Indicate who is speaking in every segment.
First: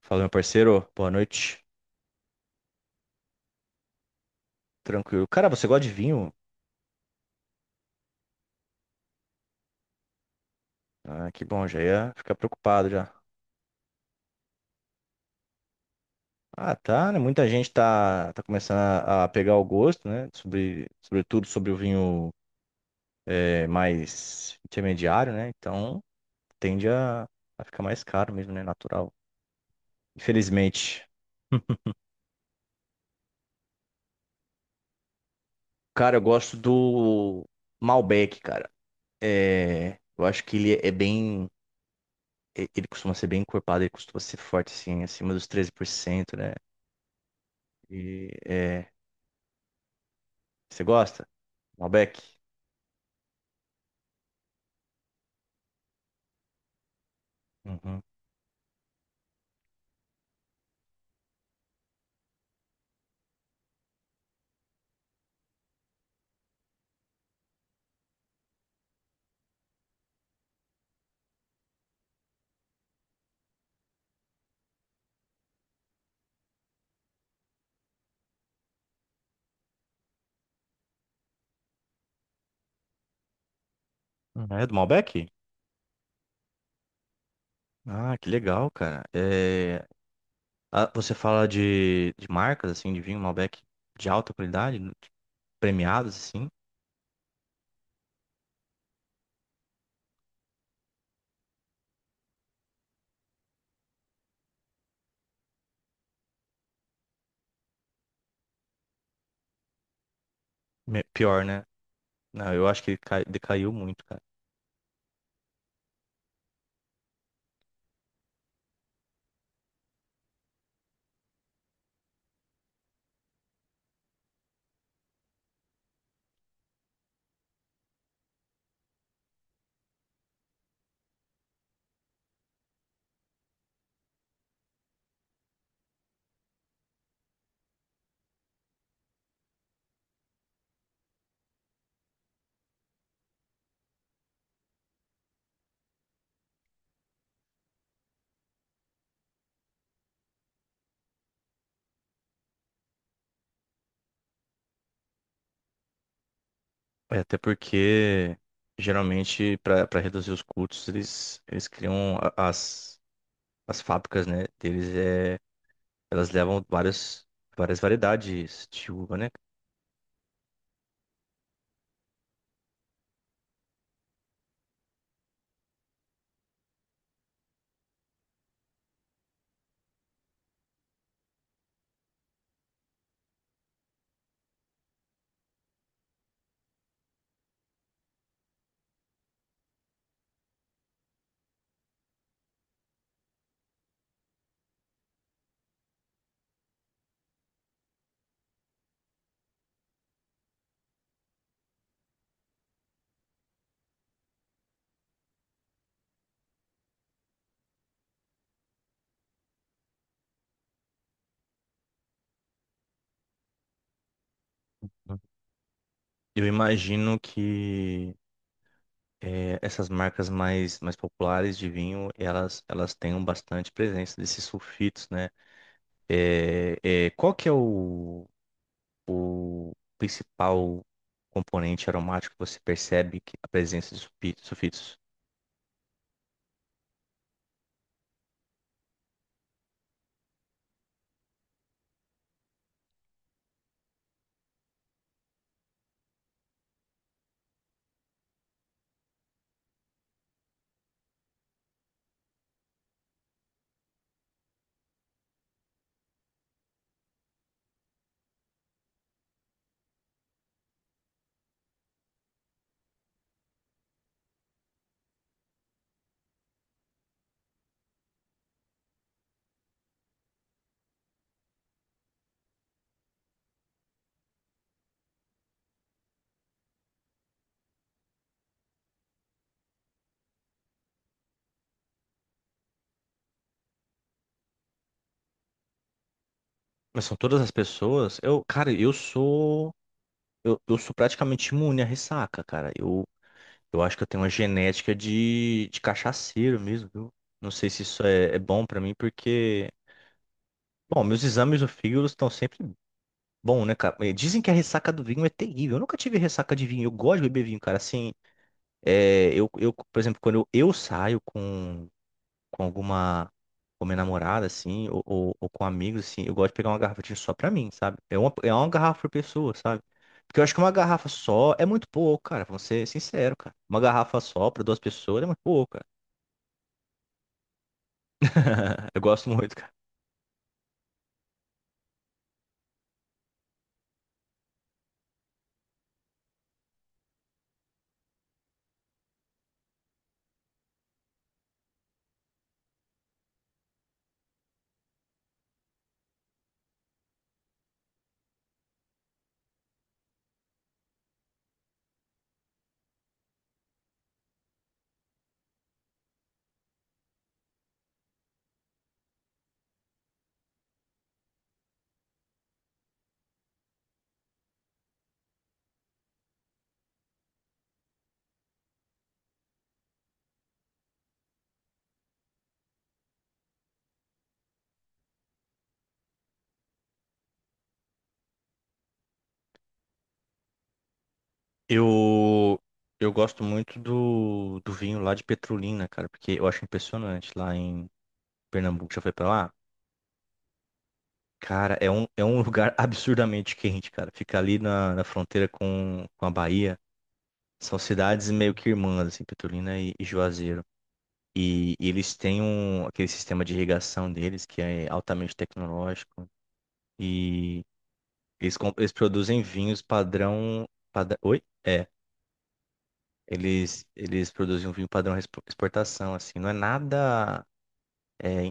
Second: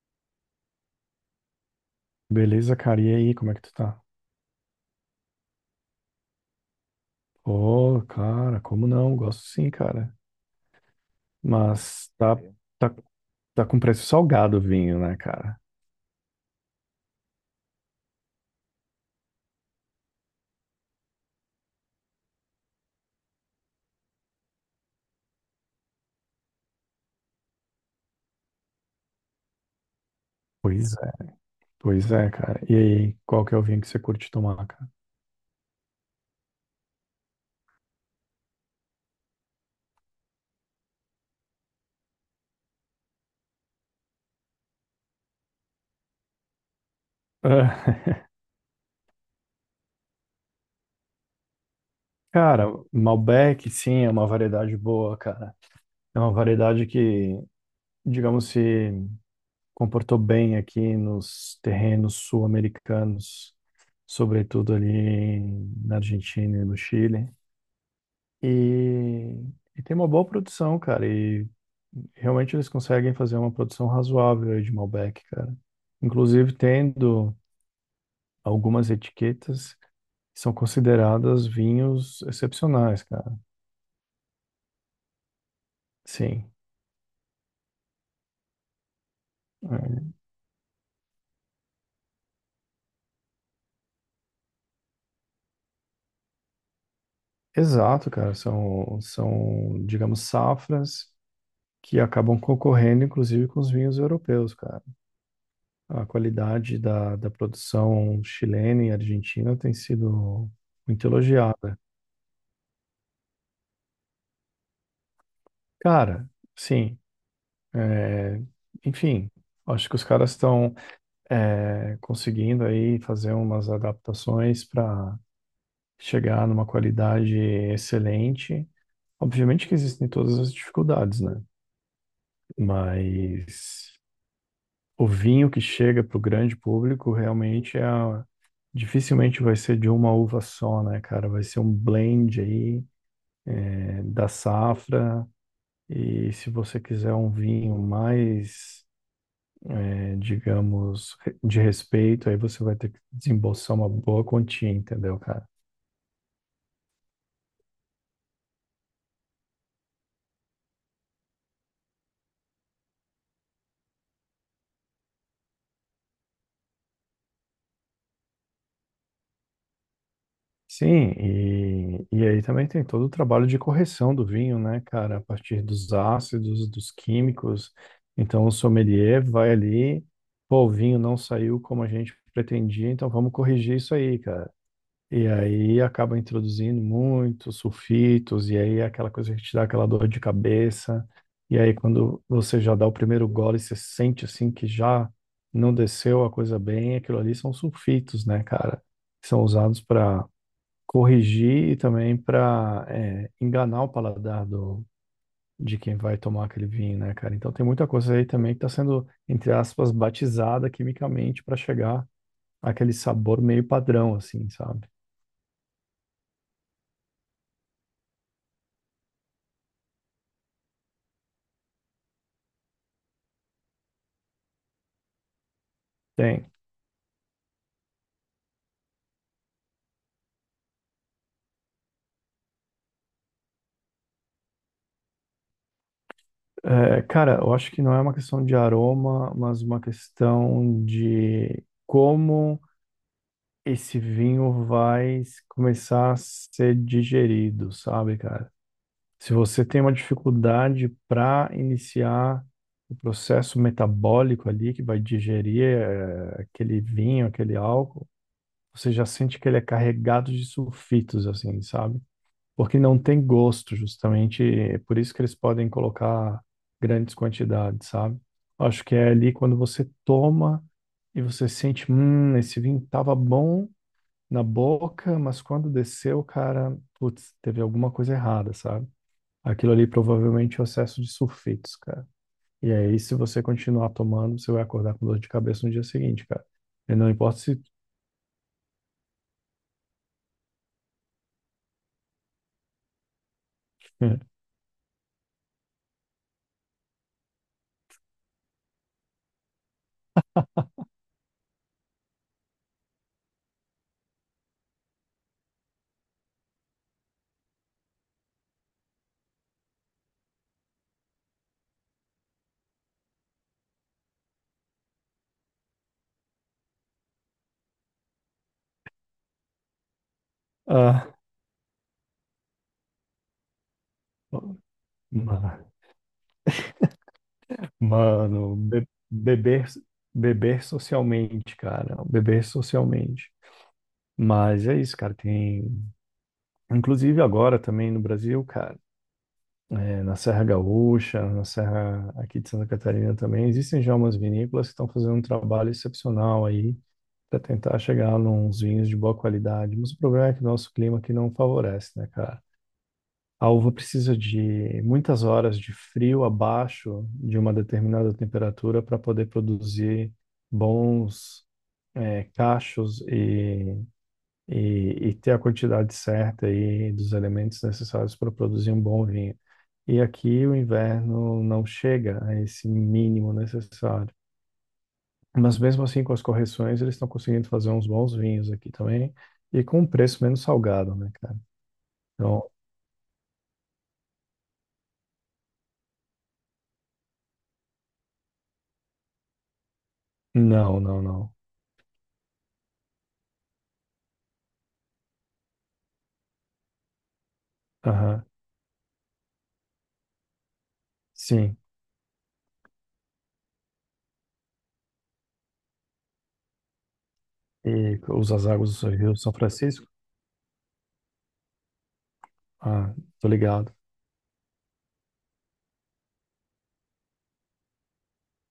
Speaker 1: Fala, meu parceiro. Boa noite.
Speaker 2: Beleza, cara. E aí, como é que tu tá?
Speaker 1: Tranquilo. Cara, você gosta de vinho?
Speaker 2: Ô, cara, como não? Gosto sim, cara.
Speaker 1: Ah, que bom, já
Speaker 2: Mas
Speaker 1: ia
Speaker 2: tá,
Speaker 1: ficar
Speaker 2: É.
Speaker 1: preocupado
Speaker 2: tá,
Speaker 1: já.
Speaker 2: tá com preço salgado o vinho, né, cara?
Speaker 1: Ah, tá, né? Muita gente tá, começando a pegar o gosto, né? Sobretudo sobre o vinho mais intermediário, né? Então tende a a ficar mais caro mesmo, né? Natural.
Speaker 2: Pois
Speaker 1: Infelizmente.
Speaker 2: é. Pois é, cara. E aí, qual que é o vinho que você curte tomar, cara?
Speaker 1: Cara, eu gosto do Malbec, cara. É, eu acho que ele é bem. Ele costuma ser bem encorpado, ele costuma ser forte, assim, acima dos 13%, né?
Speaker 2: Ah,
Speaker 1: E, é, Você gosta? Malbec?
Speaker 2: Cara, Malbec, sim, é uma variedade boa, cara. É uma variedade que,
Speaker 1: Uhum.
Speaker 2: digamos se comportou bem aqui nos terrenos sul-americanos, sobretudo ali na Argentina e no Chile. E, e tem uma boa produção, cara. E realmente eles conseguem fazer uma produção razoável aí de Malbec, cara. Inclusive tendo algumas etiquetas que são consideradas vinhos excepcionais, cara.
Speaker 1: Ah, é do Malbec?
Speaker 2: Sim.
Speaker 1: Ah, que legal, cara. É,
Speaker 2: é.
Speaker 1: ah, você fala de marcas, assim, de vinho Malbec de alta qualidade, né? Tipo, premiados, assim?
Speaker 2: Exato, cara. São, digamos, safras que acabam concorrendo, inclusive, com os vinhos europeus, cara. A qualidade da produção chilena e argentina tem sido muito
Speaker 1: Pior, né?
Speaker 2: elogiada.
Speaker 1: Não, eu acho que decaiu muito, cara.
Speaker 2: Cara, sim, é, enfim, acho que os caras estão é, conseguindo aí fazer umas adaptações para chegar numa qualidade excelente. Obviamente que existem todas as dificuldades, né? Mas o vinho que chega para o grande público realmente dificilmente vai ser de uma uva só, né, cara? Vai ser um blend aí da safra. E se você quiser um vinho mais, digamos, de respeito, aí você vai ter que desembolsar uma boa quantia, entendeu, cara?
Speaker 1: É, até porque, geralmente, para reduzir os custos, eles criam as as fábricas, né? Deles, é, elas levam várias, várias variedades de uva, né?
Speaker 2: Sim, e aí também tem todo o trabalho de correção do vinho, né, cara? A partir dos ácidos, dos químicos. Então, o sommelier vai ali, pô, o vinho não saiu como a gente pretendia, então vamos corrigir isso aí, cara. E aí acaba introduzindo muitos sulfitos, e aí é aquela coisa que te dá aquela dor de cabeça. E aí quando você já dá o primeiro gole, você sente assim que já não desceu a coisa bem, aquilo ali são sulfitos, né, cara? Que são usados para corrigir e também para enganar o paladar de quem vai tomar aquele vinho, né, cara? Então tem muita coisa aí também que está sendo, entre aspas, batizada quimicamente para chegar àquele sabor meio padrão, assim, sabe?
Speaker 1: Eu imagino que é, essas marcas mais, populares de vinho, elas têm um bastante presença desses sulfitos, né?
Speaker 2: Tem.
Speaker 1: Qual que é o principal componente aromático que você percebe que a presença de sulfitos?
Speaker 2: É, cara, eu acho que não é uma questão de aroma, mas uma questão de como esse vinho vai começar a ser digerido, sabe, cara? Se você tem uma dificuldade para iniciar o processo metabólico ali que vai digerir, aquele vinho, aquele álcool, você já sente que ele é carregado de sulfitos, assim, sabe? Porque não tem gosto, justamente. É por isso que eles podem colocar grandes quantidades, sabe? Acho que é ali quando você toma e você sente, esse vinho tava bom na boca, mas quando desceu, cara, putz, teve alguma coisa errada, sabe? Aquilo ali provavelmente é o excesso de sulfitos, cara. E aí, se você continuar tomando, você vai acordar com dor de cabeça no dia seguinte, cara. E
Speaker 1: Mas
Speaker 2: não
Speaker 1: são
Speaker 2: importa
Speaker 1: todas as
Speaker 2: se.
Speaker 1: pessoas? Eu, cara, eu sou praticamente imune à ressaca, cara. Eu acho que eu tenho uma genética de cachaceiro mesmo, viu? Não sei se isso é bom pra mim, porque... Bom, meus exames do fígado estão sempre bom, né, cara? Dizem que a ressaca do vinho é terrível. Eu nunca tive ressaca de vinho. Eu gosto de beber vinho, cara. Assim, por exemplo, quando eu saio com alguma, com minha namorada, assim, ou com amigos, assim, eu gosto de pegar uma garrafa de vinho só pra mim, sabe? É uma garrafa por pessoa, sabe? Porque eu acho que uma garrafa só é muito pouco, cara. Vou ser sincero, cara. Uma garrafa só pra duas pessoas é muito
Speaker 2: Ah,
Speaker 1: pouco, cara.
Speaker 2: Mano, be-
Speaker 1: Eu gosto muito,
Speaker 2: beber,
Speaker 1: cara.
Speaker 2: beber socialmente, cara. Beber socialmente. Mas é isso, cara. Tem, inclusive agora também no Brasil, cara, é, na Serra Gaúcha, na Serra aqui de Santa Catarina também, existem já umas vinícolas que estão fazendo um trabalho excepcional aí para tentar chegar nos vinhos de boa qualidade. Mas o problema é que o nosso clima aqui não favorece, né, cara? A uva precisa de muitas horas de frio abaixo de uma determinada temperatura para poder produzir bons cachos e ter a quantidade certa aí dos elementos necessários para produzir um bom vinho. E aqui o inverno não chega a esse mínimo necessário. Mas mesmo assim, com as correções, eles estão conseguindo fazer uns bons vinhos aqui também e com um preço menos salgado, né, cara? Então,
Speaker 1: Eu, eu gosto muito do vinho lá de Petrolina, cara, porque eu acho impressionante lá em. Pernambuco já foi pra lá?
Speaker 2: não, não, não.
Speaker 1: Cara, é um lugar absurdamente quente, cara. Fica ali na fronteira com a Bahia. São
Speaker 2: Aham.
Speaker 1: cidades meio que irmãs, assim, Petrolina e Juazeiro.
Speaker 2: Sim.
Speaker 1: E eles têm um, aquele sistema de irrigação deles que é altamente tecnológico. E
Speaker 2: E usas águas do
Speaker 1: eles
Speaker 2: Rio São
Speaker 1: produzem vinhos
Speaker 2: Francisco?
Speaker 1: padrão, padrão. Oi? É.
Speaker 2: Ah, tô ligado.
Speaker 1: Eles produzem um vinho padrão exportação, assim. Não é nada. É,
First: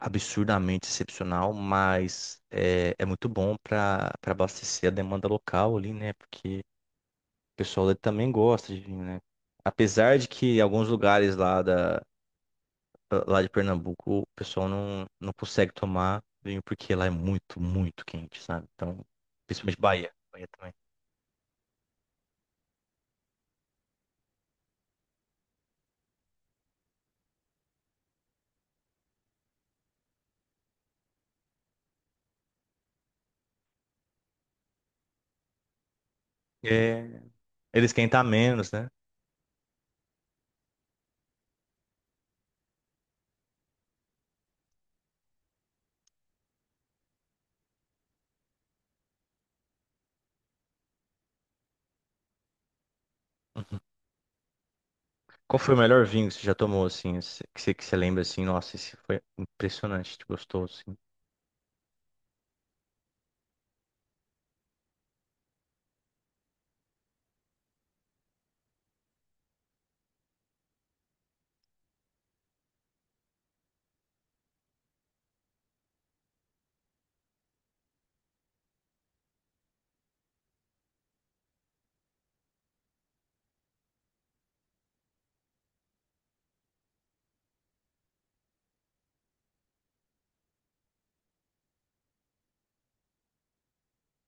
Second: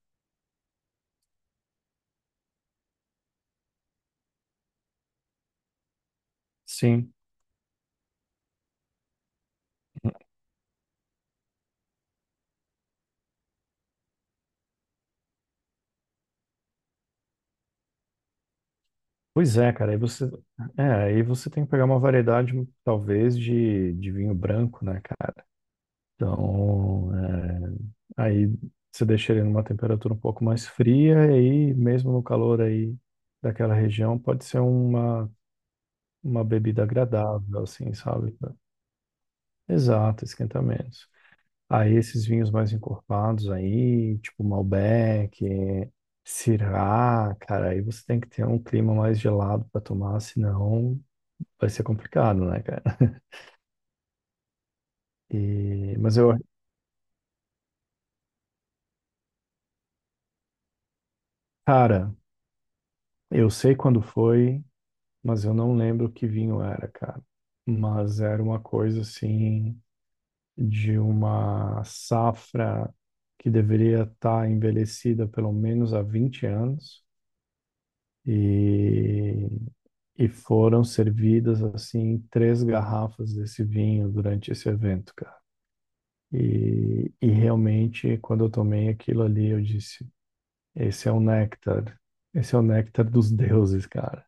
Speaker 1: absurdamente excepcional, mas é muito bom para abastecer a demanda local ali, né? Porque o
Speaker 2: Sim.
Speaker 1: pessoal ali também gosta de vinho, né? Apesar de que em alguns lugares lá de Pernambuco o pessoal não consegue tomar vinho porque lá é muito, muito quente, sabe? Então,
Speaker 2: Pois é,
Speaker 1: principalmente
Speaker 2: cara, aí
Speaker 1: Bahia,
Speaker 2: você,
Speaker 1: Bahia também.
Speaker 2: aí você tem que pegar uma variedade, talvez, de vinho branco, né, cara? Então, é, aí você deixa ele numa temperatura um pouco mais fria, e aí, mesmo no calor aí daquela região, pode ser uma bebida
Speaker 1: É,
Speaker 2: agradável,
Speaker 1: eles
Speaker 2: assim,
Speaker 1: quentam
Speaker 2: sabe?
Speaker 1: menos, né?
Speaker 2: Exato, esquentamentos. Aí esses vinhos mais encorpados aí, tipo Malbec, Syrah, cara, aí você tem que ter um clima mais gelado para tomar, senão vai ser complicado, né, cara?
Speaker 1: Uhum. Qual foi o
Speaker 2: E,
Speaker 1: melhor
Speaker 2: mas
Speaker 1: vinho
Speaker 2: eu,
Speaker 1: que você já tomou, assim, que você lembra, assim, nossa, esse foi impressionante, gostoso,
Speaker 2: cara, eu sei quando foi, mas eu não lembro que vinho era, cara. Mas era uma coisa assim de uma safra que deveria estar envelhecida pelo menos há 20 anos. E E foram servidas assim três garrafas desse vinho durante esse evento, cara. E realmente, quando eu tomei aquilo ali, eu disse: esse é o néctar, esse é o néctar dos deuses, cara.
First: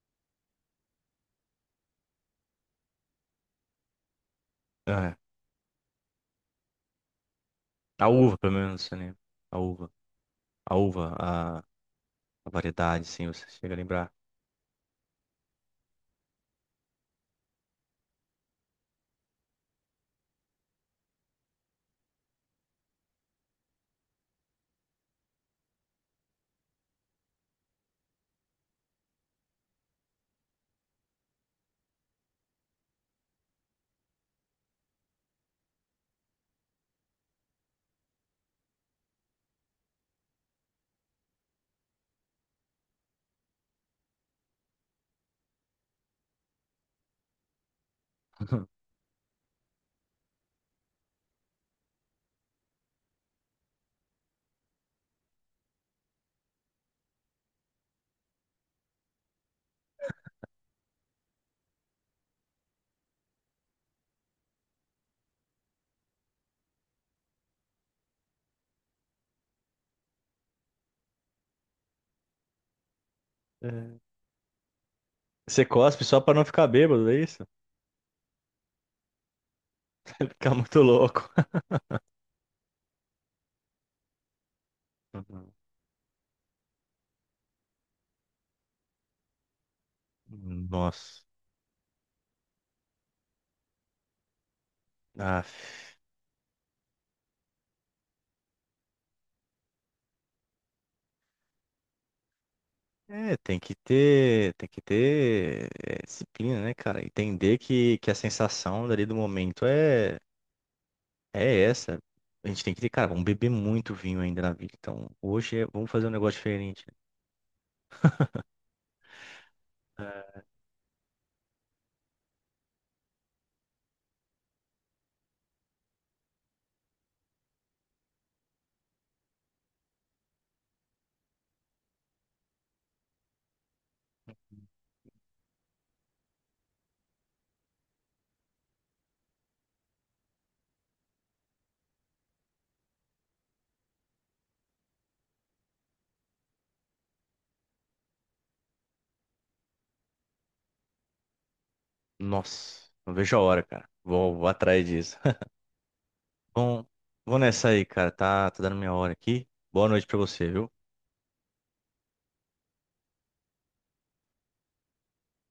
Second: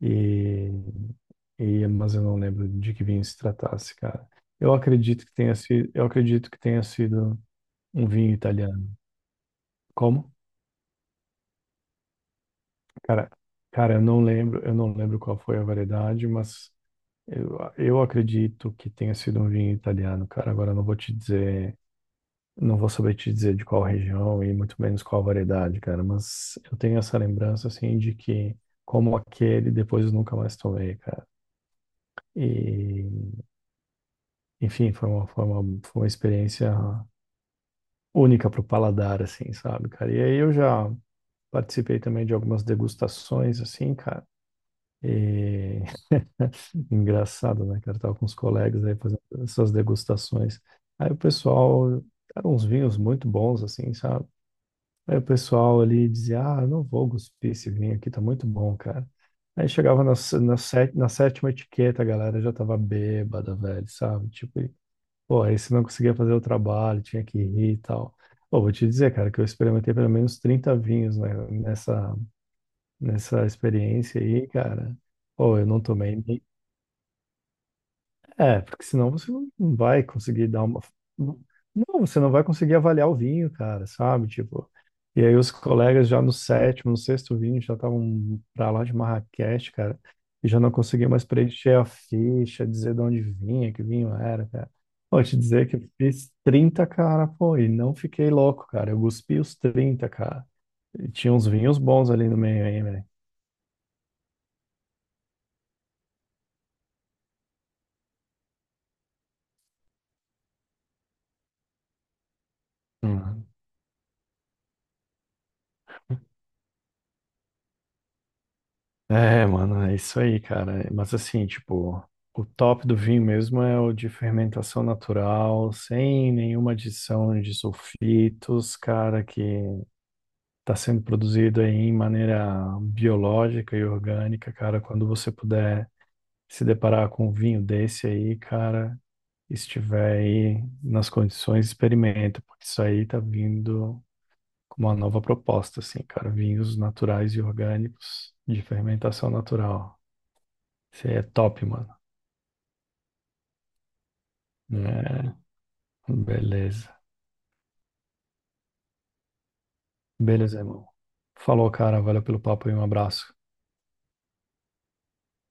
Speaker 2: E, e mas eu não lembro de que vinho se tratasse, cara. Eu
Speaker 1: assim.
Speaker 2: acredito que tenha sido, eu acredito que tenha sido um
Speaker 1: A
Speaker 2: vinho
Speaker 1: uva, pelo menos, você
Speaker 2: italiano.
Speaker 1: lembra. A uva.
Speaker 2: Como?
Speaker 1: A uva, a variedade, sim,
Speaker 2: Cara,
Speaker 1: você chega a
Speaker 2: cara, eu
Speaker 1: lembrar.
Speaker 2: não lembro, eu não lembro qual foi a variedade, mas eu acredito que tenha sido um vinho italiano, cara. Agora eu não vou te dizer, não vou saber te dizer de qual região e muito menos qual variedade, cara. Mas eu tenho essa lembrança, assim, de que como aquele, depois eu nunca mais tomei, cara. E, enfim, foi uma experiência única pro paladar, assim, sabe, cara? E aí eu já participei também de algumas degustações, assim, cara. E Engraçado, né, cara? Eu tava com os colegas aí fazendo essas degustações. Aí o pessoal, eram uns vinhos muito bons, assim, sabe? Aí o pessoal ali dizia, ah, eu não vou cuspir esse vinho aqui, tá muito bom, cara. Aí chegava na sétima etiqueta, a galera já tava bêbada, velho, sabe? Tipo, e, pô, aí você não conseguia fazer o trabalho, tinha que rir e tal. Pô, vou te dizer, cara, que eu experimentei pelo menos 30 vinhos, né, nessa
Speaker 1: É.
Speaker 2: experiência aí, cara. Pô,
Speaker 1: Você
Speaker 2: eu não
Speaker 1: cospe
Speaker 2: tomei
Speaker 1: só pra não ficar bêbado, é isso?
Speaker 2: É, porque senão você não vai conseguir
Speaker 1: Ficar
Speaker 2: dar uma.
Speaker 1: muito louco.
Speaker 2: Não, não, você não vai conseguir avaliar o vinho, cara, sabe? Tipo, e aí os
Speaker 1: Uhum.
Speaker 2: colegas já no sétimo, no sexto vinho já estavam pra lá de Marrakech, cara, e já não conseguia mais
Speaker 1: Nossa.
Speaker 2: preencher a ficha, dizer de onde vinha, que vinho era, cara. Vou te
Speaker 1: Ah,
Speaker 2: dizer que eu fiz 30, cara, pô, e não fiquei louco, cara. Eu cuspi os 30, cara. E tinha uns vinhos bons ali no meio aí,
Speaker 1: é, tem que ter é, disciplina, né, cara? Entender que a sensação dali do momento é essa. A gente tem que ter, cara, vamos
Speaker 2: velho.
Speaker 1: beber muito vinho ainda na vida. Então, vamos fazer um negócio diferente.
Speaker 2: É, mano, é isso aí,
Speaker 1: É,
Speaker 2: cara. Mas assim, tipo, o top do vinho mesmo é o de fermentação natural, sem nenhuma adição de sulfitos, cara, que tá sendo produzido aí em maneira biológica e orgânica, cara. Quando você puder se deparar com um vinho desse aí, cara, estiver aí nas condições, experimenta, porque isso aí tá vindo com uma nova proposta, assim, cara, vinhos naturais e orgânicos de fermentação natural. Você é top, mano.
Speaker 1: nossa, não vejo a hora, cara. Vou atrás disso.
Speaker 2: É,
Speaker 1: Bom,
Speaker 2: beleza.
Speaker 1: vou nessa aí, cara. Tá, tá dando minha hora aqui. Boa noite pra você,
Speaker 2: Beleza,
Speaker 1: viu?
Speaker 2: irmão. Falou, cara. Valeu pelo papo e um abraço.